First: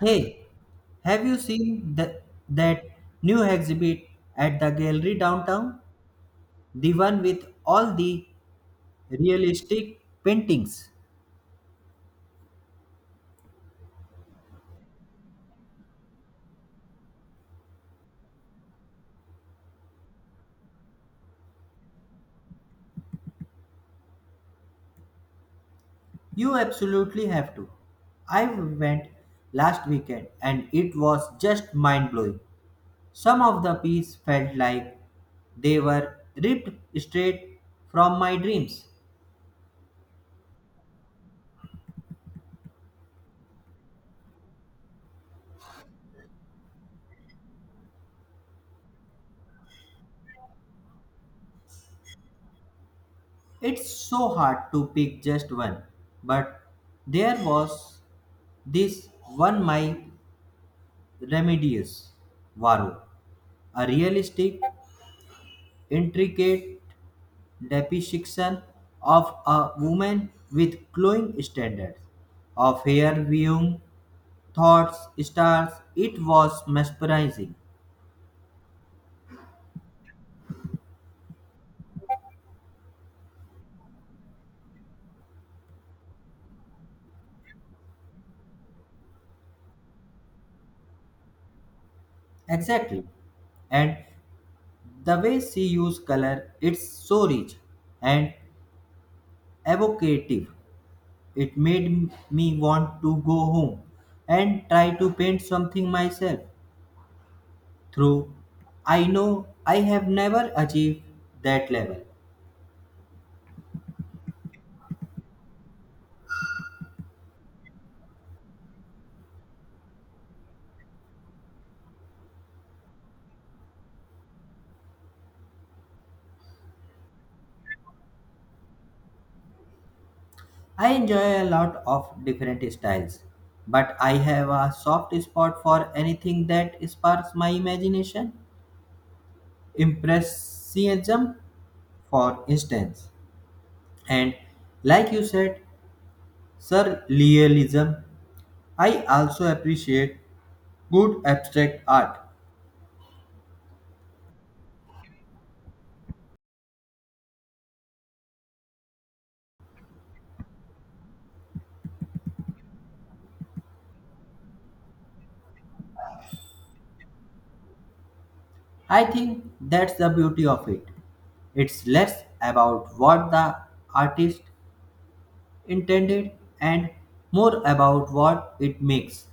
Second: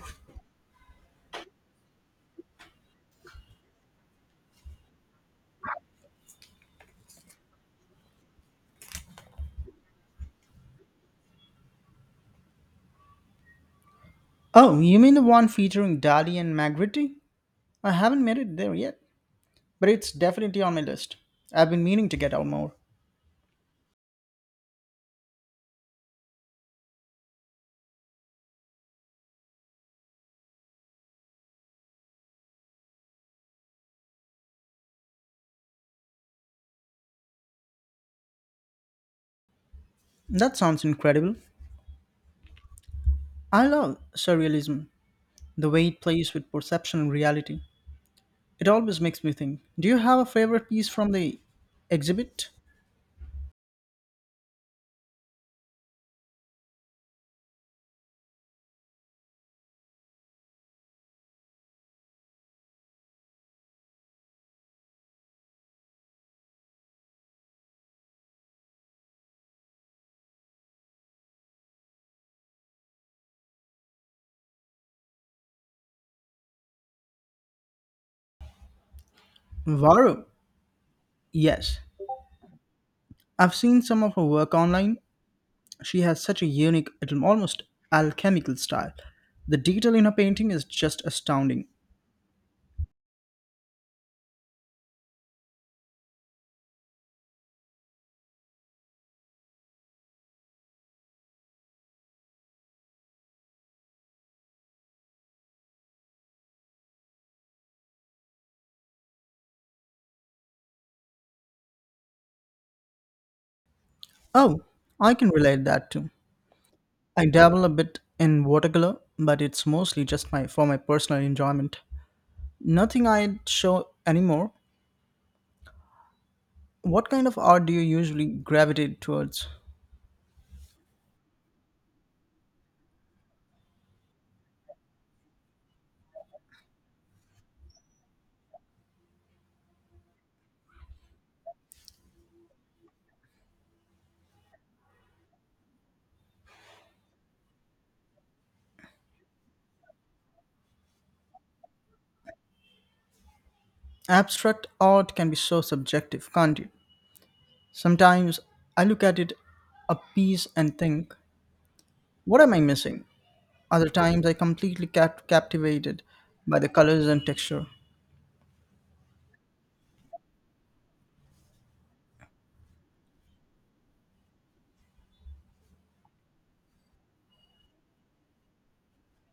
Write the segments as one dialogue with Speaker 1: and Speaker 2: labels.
Speaker 1: Hey, have you seen the, that new exhibit at the gallery downtown? The one with all the realistic paintings.
Speaker 2: Oh, you mean the one featuring Dali and Magritte? I haven't made it there yet, but it's definitely on my list. I've been meaning to get out more.
Speaker 1: You absolutely have to. I went last weekend and it was just mind blowing. Some of the pieces felt like they were ripped straight from my dreams.
Speaker 2: That sounds incredible. I love surrealism, the way it plays with perception and reality. It always makes me think. Do you have a favorite piece from the exhibit?
Speaker 1: It's so hard to pick just one, but there was this one my Remedios Varo, a realistic, intricate depiction of a woman with glowing standards of hair viewing thoughts, stars. It was mesmerizing.
Speaker 2: Varro. Yes. I've seen some of her work online. She has such a unique, almost alchemical style. The detail in her painting is just astounding.
Speaker 1: Exactly. And the way she used color, it's so rich and evocative. It made me want to go home and try to paint something myself. True, I know I have never achieved that level.
Speaker 2: Oh, I can relate that too. I dabble a bit in watercolor, but it's mostly just my for my personal enjoyment. Nothing I'd show anymore. What kind of art do you usually gravitate towards?
Speaker 1: I enjoy a lot of different styles, but I have a soft spot for anything that sparks my imagination. Impressionism, for instance, and like you said, surrealism. I also appreciate good abstract art.
Speaker 2: Abstract art can be so subjective, can't it? Sometimes I look at it a piece and think, what am I missing? Other times I completely captivated by the colors and texture.
Speaker 1: I think that's the beauty of it. It's less about what the artist intended and more about what it makes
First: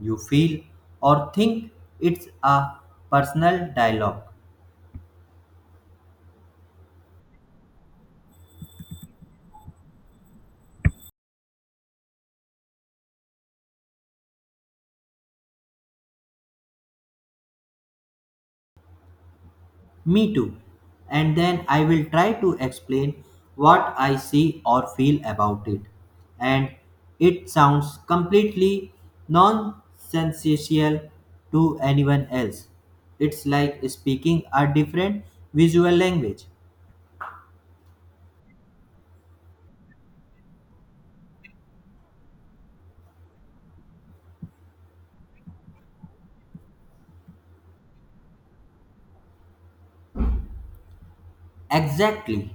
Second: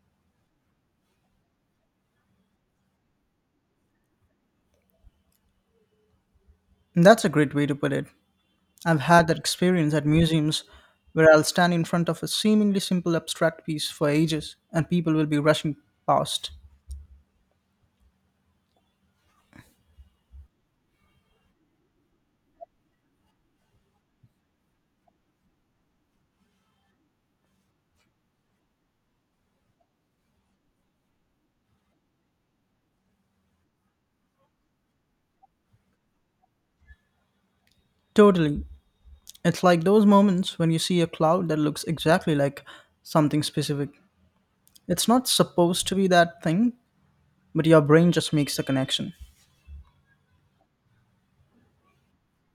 Speaker 1: you feel or think it's a personal dialogue.
Speaker 2: That's a great way to put it. I've had that experience at museums where I'll stand in front of a seemingly simple abstract piece for ages and people will be rushing past.
Speaker 1: Me too. And then I will try to explain what I see or feel about it. And it sounds completely nonsensical to anyone else. It's like speaking a different visual language.
Speaker 2: Totally. It's like those moments when you see a cloud that looks exactly like something specific. It's not supposed to be that thing, but your brain just makes the connection.
Speaker 1: Exactly.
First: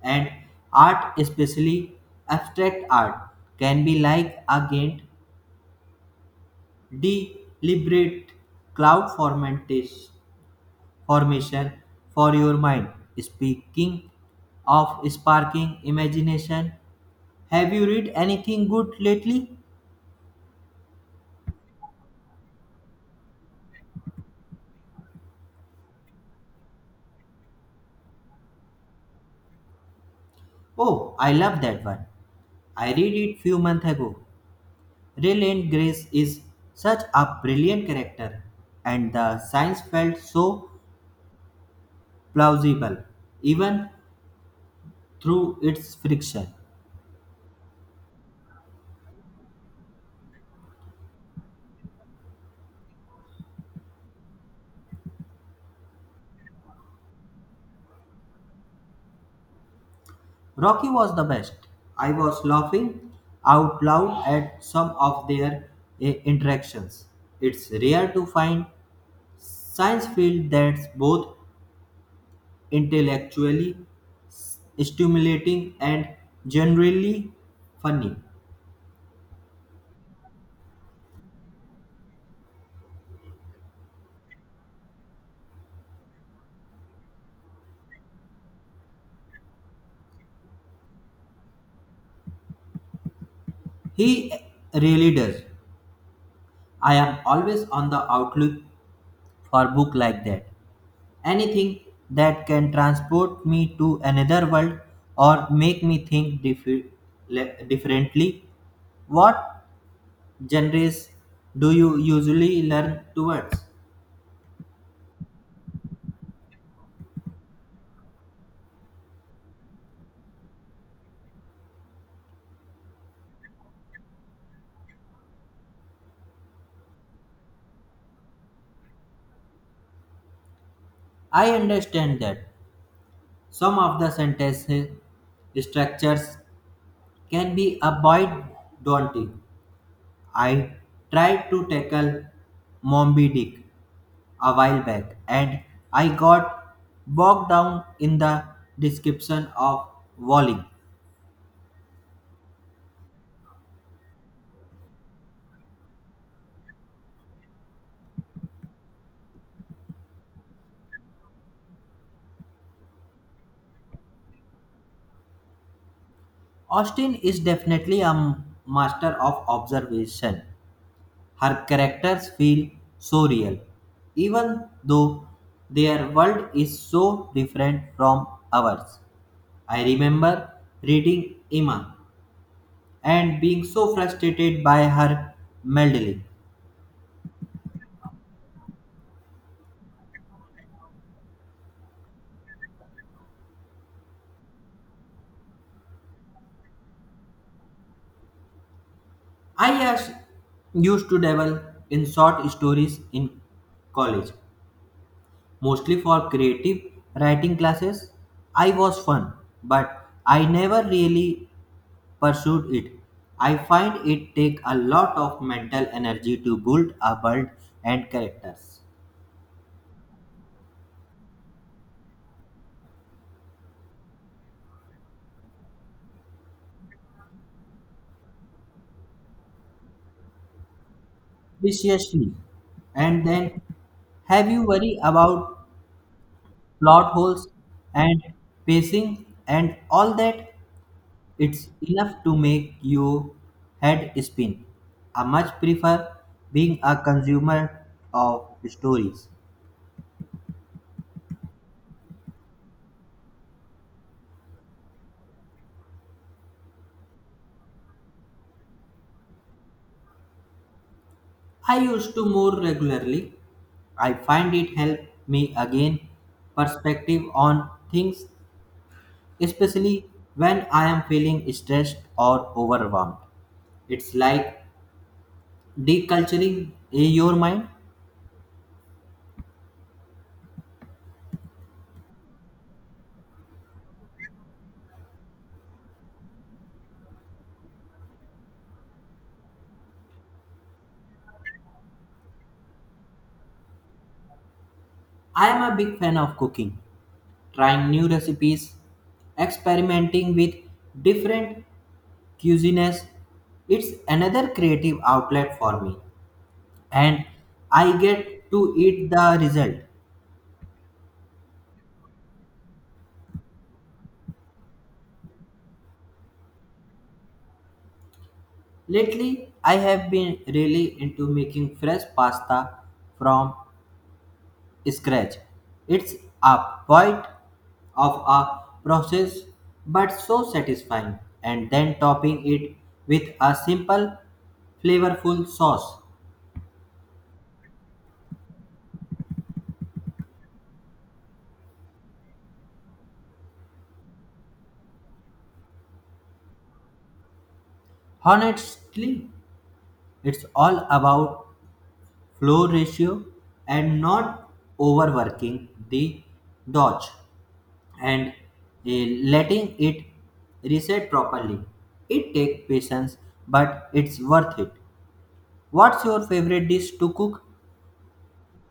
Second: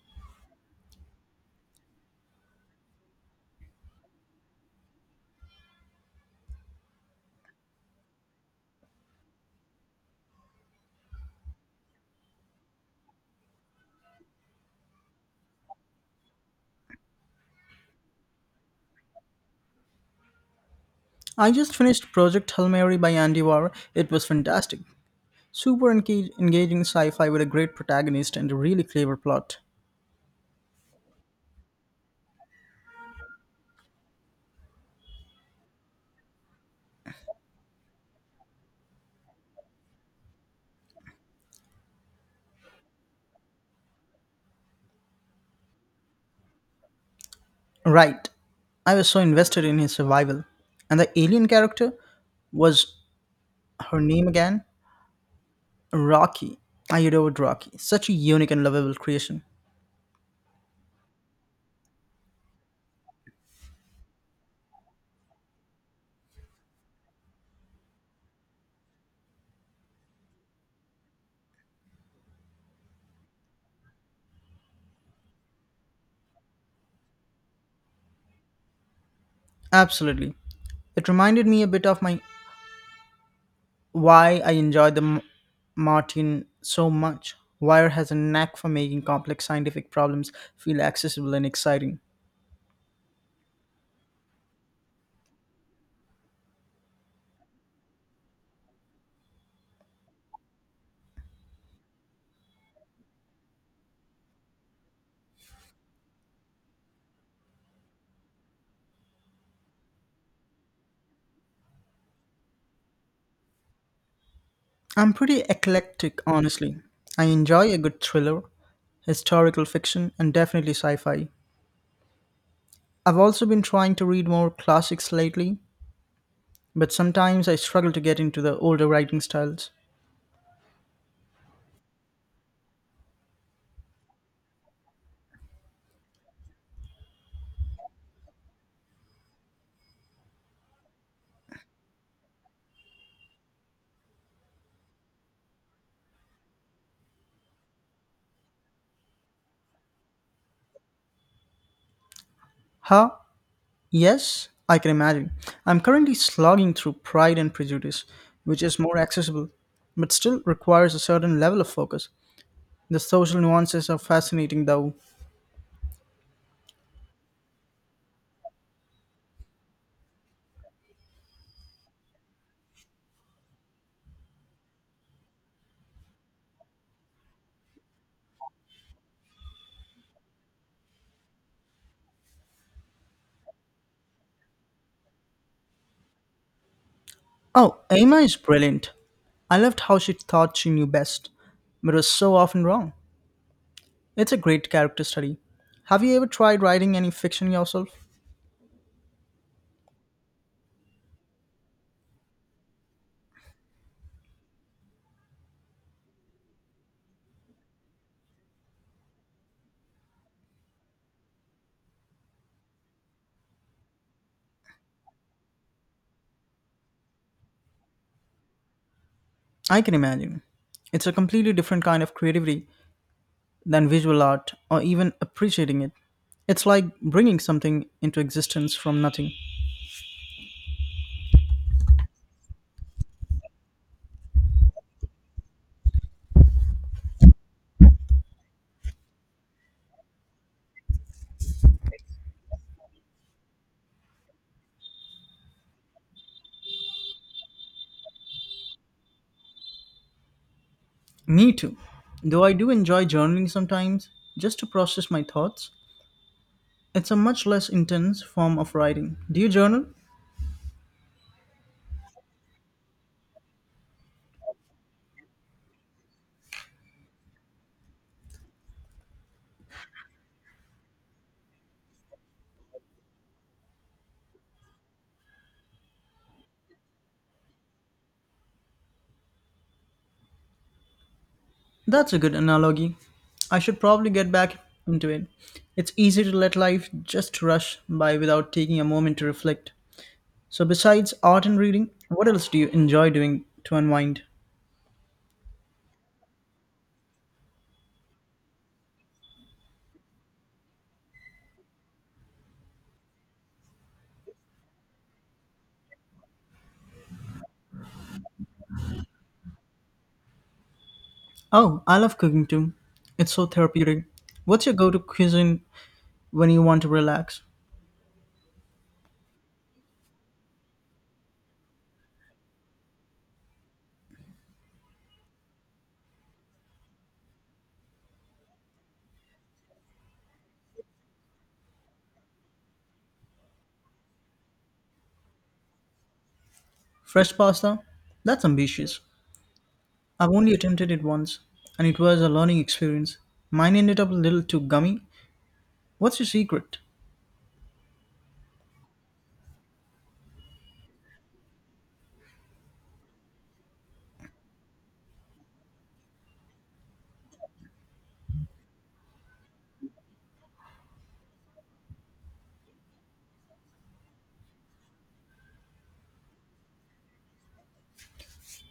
Speaker 1: And art, especially abstract art, can be like a Gantt, deliberate cloud formatis- formation for your mind. Speaking of sparking imagination, have you read anything good lately?
Speaker 2: I just finished Project Hail Mary by Andy Warr. It was fantastic. Super engaging sci fi with a great protagonist and a really clever plot.
Speaker 1: Oh, I love that one. I read it few months ago. Raylan Grace is such a brilliant character, and the science felt so plausible, even through its friction.
Speaker 2: Right. I was so invested in his survival. And the alien character was her name again? Rocky. I adored Rocky. Such a unique and lovable creation.
Speaker 1: Rocky was the best. I was laughing out loud at some of their interactions. It's rare to find science field that's both intellectually stimulating and generally funny.
Speaker 2: Absolutely. It reminded me a bit of my why I enjoyed the Martin so much. Wire has a knack for making complex scientific problems feel accessible and exciting.
Speaker 1: He really does. I am always on the outlook for book like that. Anything that can transport me to another world or make me think differently. What genres do you usually learn towards?
Speaker 2: I'm pretty eclectic, honestly. I enjoy a good thriller, historical fiction, and definitely sci fi. I've also been trying to read more classics lately, but sometimes I struggle to get into the older writing styles.
Speaker 1: I understand that some of the sentence structures can be a bit daunting. I tried to tackle Moby Dick a while back and I got bogged down in the description of Walling.
Speaker 2: Huh? Yes, I can imagine. I'm currently slogging through Pride and Prejudice, which is more accessible, but still requires a certain level of focus. The social nuances are fascinating though.
Speaker 1: Austin is definitely a master of observation. Her characters feel so real, even though their world is so different from ours. I remember reading Emma and being so frustrated by her meddling.
Speaker 2: Oh, Emma is brilliant. I loved how she thought she knew best, but was so often wrong. It's a great character study. Have you ever tried writing any fiction yourself?
Speaker 1: I as- Used to dabble in short stories in college, mostly for creative writing classes. I was fun, but I never really pursued it. I find it take a lot of mental energy to build a world and characters
Speaker 2: I can imagine. It's a completely different kind of creativity than visual art or even appreciating it. It's like bringing something into existence from nothing.
Speaker 1: viciously. And then have you worry about plot holes and pacing and all that? It's enough to make your head spin. I much prefer being a consumer of stories.
Speaker 2: Me too. Though I do enjoy journaling sometimes, just to process my thoughts, it's a much less intense form of writing. Do you journal?
Speaker 1: I used to more regularly, I find it helped me again perspective on things, especially when I am feeling stressed or overwhelmed. It's like deculturing your mind.
Speaker 2: That's a good analogy. I should probably get back into it. It's easy to let life just rush by without taking a moment to reflect. So, besides art and reading, what else do you enjoy doing to unwind?
Speaker 1: I am a big fan of cooking, trying new recipes, experimenting with different cuisines. It's another creative outlet for me, and I get to eat the result.
Speaker 2: Oh, I love cooking too. It's so therapeutic. What's your go to cuisine when you want to relax?
Speaker 1: Lately, I have been really into making fresh pasta from scratch. It's a bit of a process, but so satisfying, and then topping it with a simple, flavorful sauce.
Speaker 2: Fresh pasta? That's ambitious. I've only attempted it once, and it was a learning experience. Mine ended up a little too gummy. What's your secret?
Speaker 1: Honestly, it's all about flow ratio and not overworking the dodge, and letting it reset properly. It takes patience, but it's worth it. What's your favorite dish to cook?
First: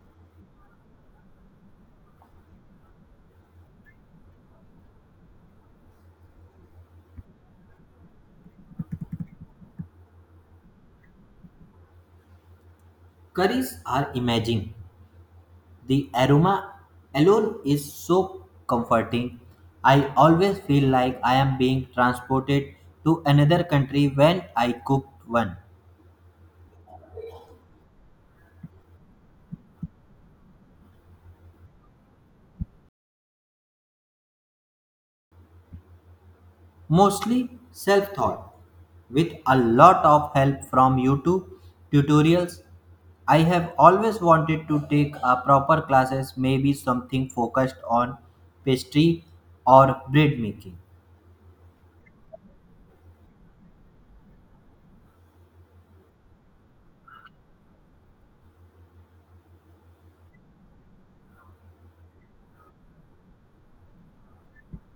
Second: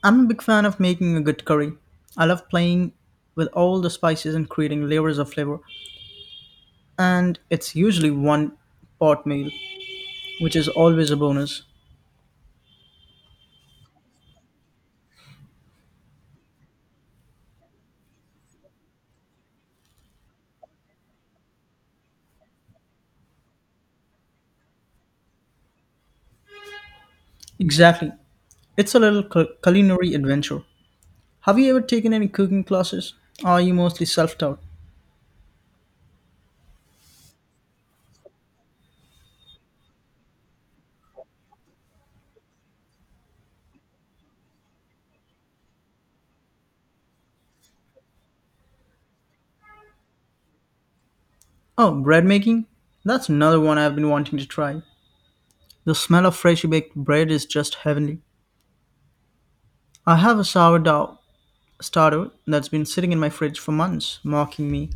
Speaker 2: I'm a big fan of making a good curry. I love playing with all the spices and creating layers of flavor, and it's usually one pot meal, which is always a bonus.
Speaker 1: Curries are amazing. The aroma alone is so comforting. I always feel like I am being transported to another country when I cook one.
Speaker 2: Exactly. It's a little culinary adventure. Have you ever taken any cooking classes? Or are you mostly self taught?
Speaker 1: Mostly self-taught, with a lot of help from YouTube tutorials. I have always wanted to take a proper classes, maybe something focused on pastry or bread making.
Speaker 2: Oh, bread making? That's another one I've been wanting to try. The smell of freshly baked bread is just heavenly. I have a sourdough starter that's been sitting in my fridge for months, mocking me.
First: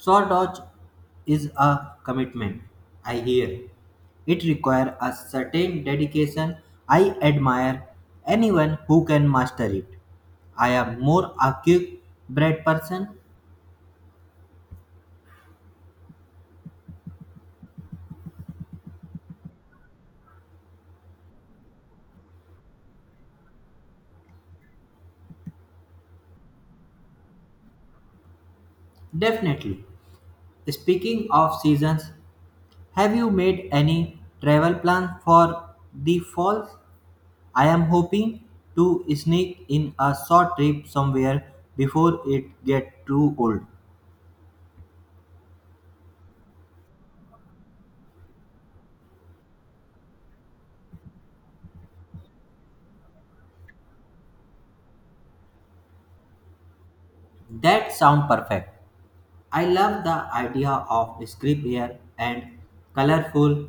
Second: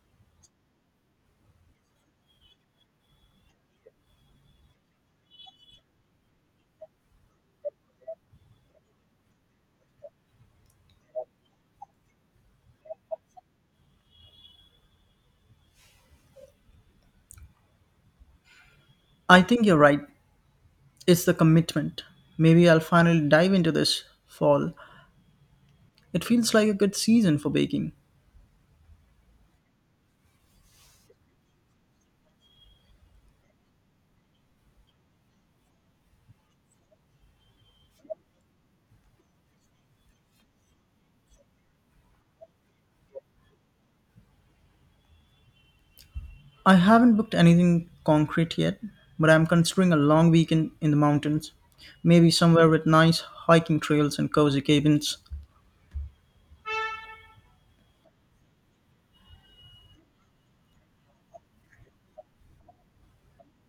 Speaker 1: Sawdodge is a commitment, I hear. It requires a certain dedication. I admire anyone who can master it. I am more a quick bread person,
Speaker 2: I think you're right. It's the commitment. Maybe I'll finally dive into this fall. It feels like a good season for baking.
Speaker 1: definitely. Speaking of seasons, have you made any travel plan for the fall? I am hoping to sneak in a short trip somewhere before it gets too cold.
Speaker 2: I haven't booked anything concrete yet, but I'm considering a long weekend in the mountains, maybe somewhere with nice hiking trails and cozy cabins.
Speaker 1: That sounds perfect. I love the idea of crisp air and colorful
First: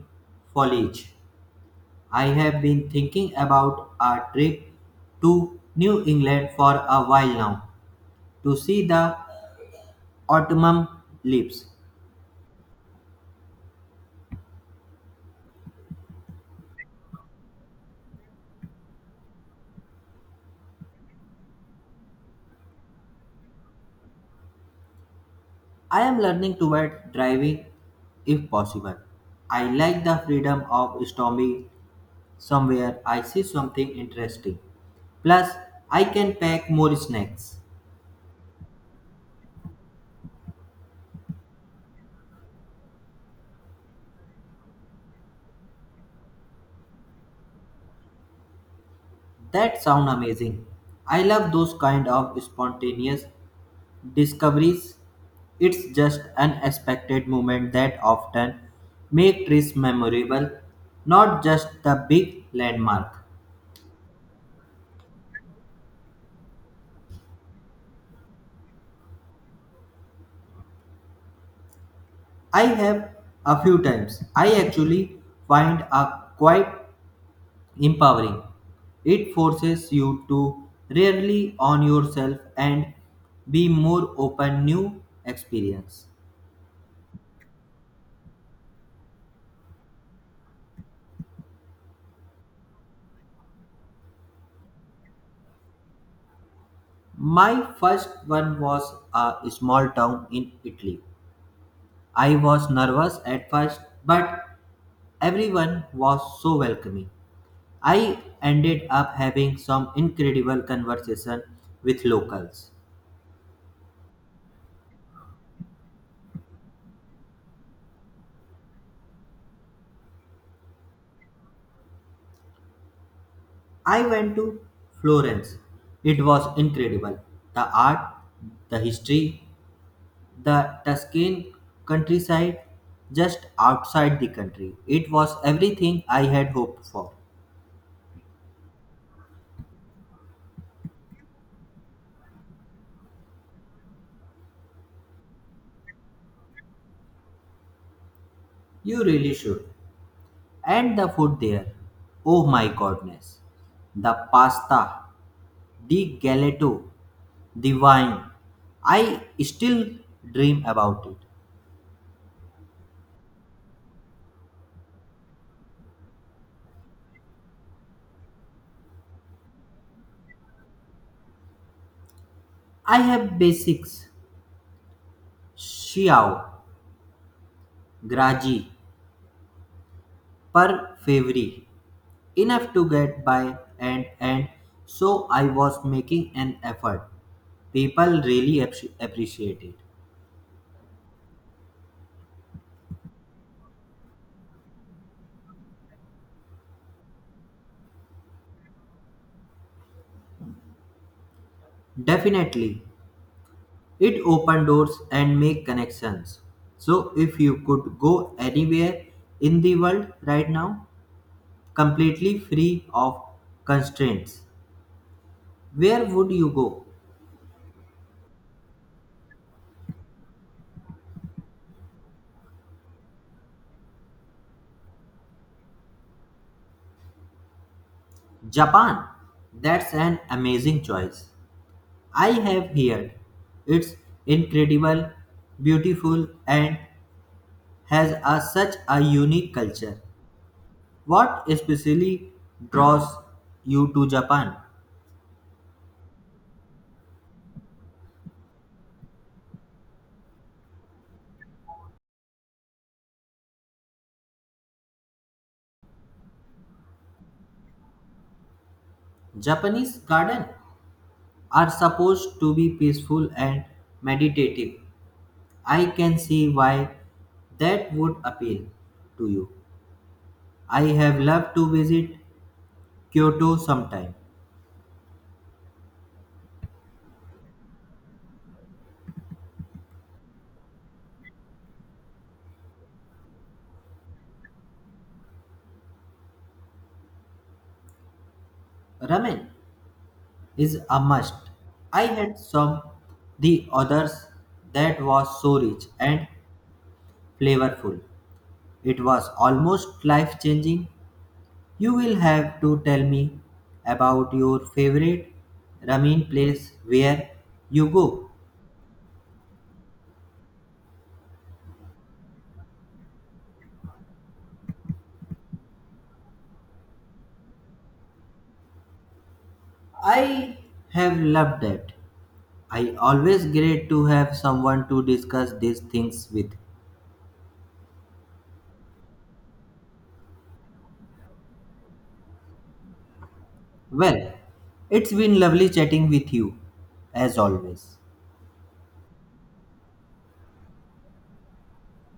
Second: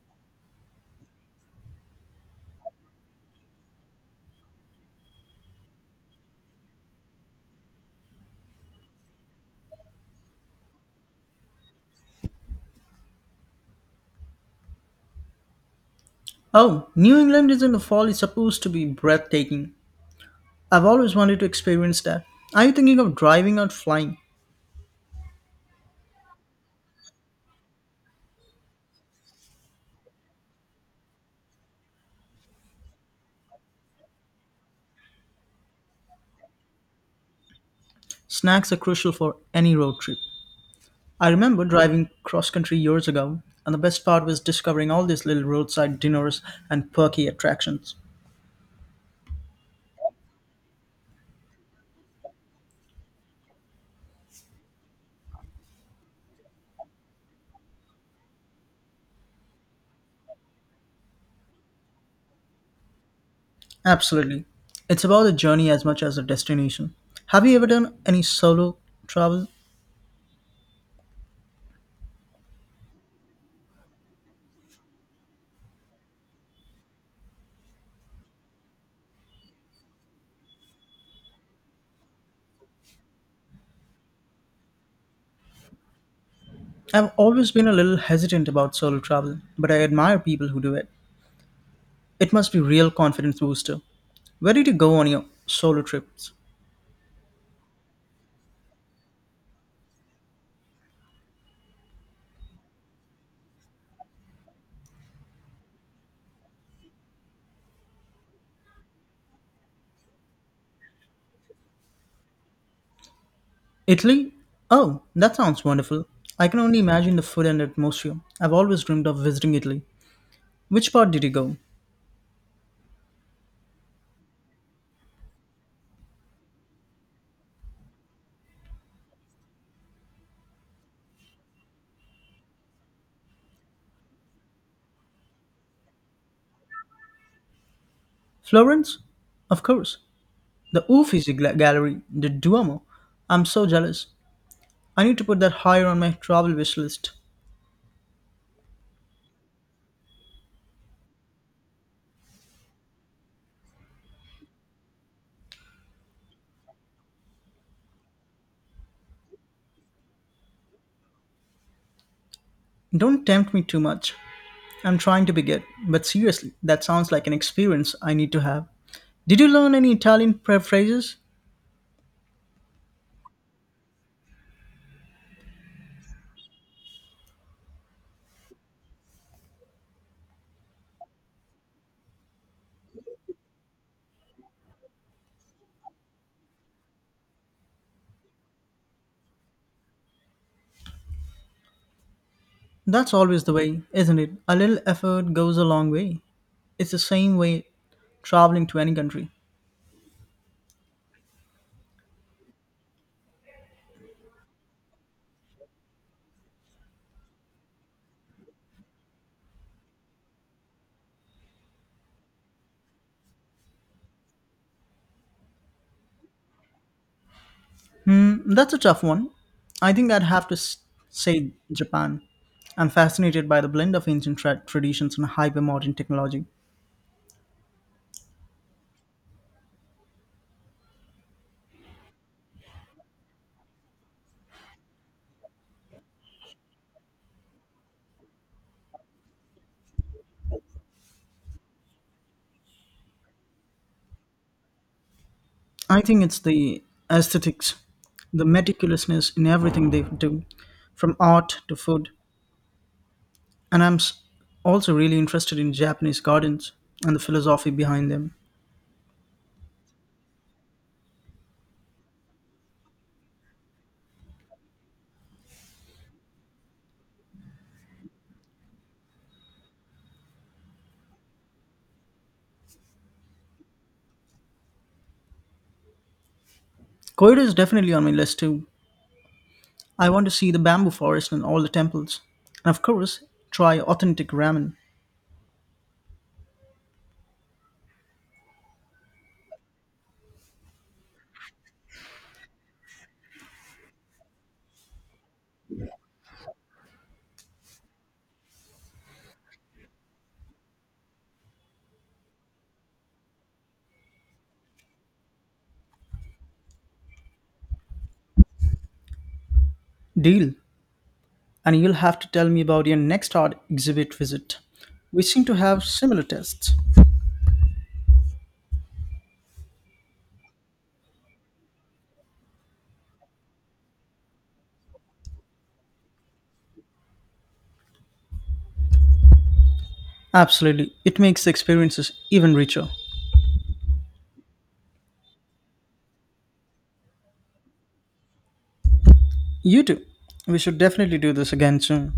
Speaker 1: foliage. I have been thinking about a trip to New England for a while now to see the autumn leaves.
Speaker 2: Oh, New England is in the fall is supposed to be breathtaking. I've always wanted to experience that. Are you thinking of driving or flying?
Speaker 1: I am learning to avoid driving if possible. I like the freedom of stopping somewhere I see something interesting. Plus, I can pack more snacks.
Speaker 2: Snacks are crucial for any road trip. I remember driving cross country years ago, and the best part was discovering all these little roadside dinners and perky attractions.
Speaker 1: That sound amazing. I love those kind of spontaneous discoveries. It's just unexpected moment that often make trips memorable, not just the big landmark.
Speaker 2: Absolutely. It's about the journey as much as the destination. Have you ever done any solo travel?
Speaker 1: I have a few times. I actually find a quiet empowering. It forces you to rarely on yourself and be more open new experience.
Speaker 2: I've always been a little hesitant about solo travel, but I admire people who do it. It must be real confidence booster. Where did you go on your solo trips?
Speaker 1: My first one was a small town in Italy. I was nervous at first, but everyone was so welcoming. I ended up having some incredible conversation with locals.
Speaker 2: Italy? Oh, that sounds wonderful. I can only imagine the food and atmosphere. I've always dreamed of visiting Italy. Which part did you go?
Speaker 1: I went to Florence. It was incredible. The art, the history, the Tuscan countryside just outside the country. It was everything I had hoped for.
Speaker 2: Florence? Of course. The Uffizi Gallery, the Duomo. I'm so jealous. I need to put that higher on my travel wish list.
Speaker 1: You really should. And the food there, oh my goodness. The pasta, the gelato, the wine. I still dream about it.
Speaker 2: Don't tempt me too much. I'm trying to be good, but seriously, that sounds like an experience I need to have. Did you learn any Italian phrases?
Speaker 1: I have basics, Xiao, Graji, Per Favori, enough to get by, and so I was making an effort, people really appreciate it.
Speaker 2: That's always the way, isn't it? A little effort goes a long way. It's the same way traveling to any country.
Speaker 1: Definitely, it open doors and make connections. So if you could go anywhere in the world right now completely free of constraints, where would you go?
Speaker 2: Hmm, that's a tough one. I think I'd have to say Japan. I'm fascinated by the blend of ancient traditions and hyper modern technology.
Speaker 1: Japan, that's an amazing choice. I have heard it's incredible beautiful and has a, such a unique culture. What especially draws you to Japan?
Speaker 2: I think it's the aesthetics, the meticulousness in everything they do, from art to food. And also really interested in Japanese gardens and the philosophy behind them.
Speaker 1: Japanese gardens are supposed to be peaceful and meditative. I can see why that would appeal to you. I have loved to visit Kyoto sometime.
Speaker 2: Korea is definitely on my list too. I want to see the bamboo forest and all the temples. And of course, try authentic ramen.
Speaker 1: Ramen is a must. I had some the others that was so rich and flavorful. It was almost life changing. You will have to tell me about your favorite ramen place where you go.
Speaker 2: Deal. And you'll have to tell me about your next art exhibit visit. We seem to have similar tastes.
Speaker 1: I have loved that. I always great to have someone to discuss these things with.
Speaker 2: Absolutely. It makes the experiences even richer.
Speaker 1: Well, it's been lovely chatting with you as always.
Speaker 2: You too. We should definitely do this again soon.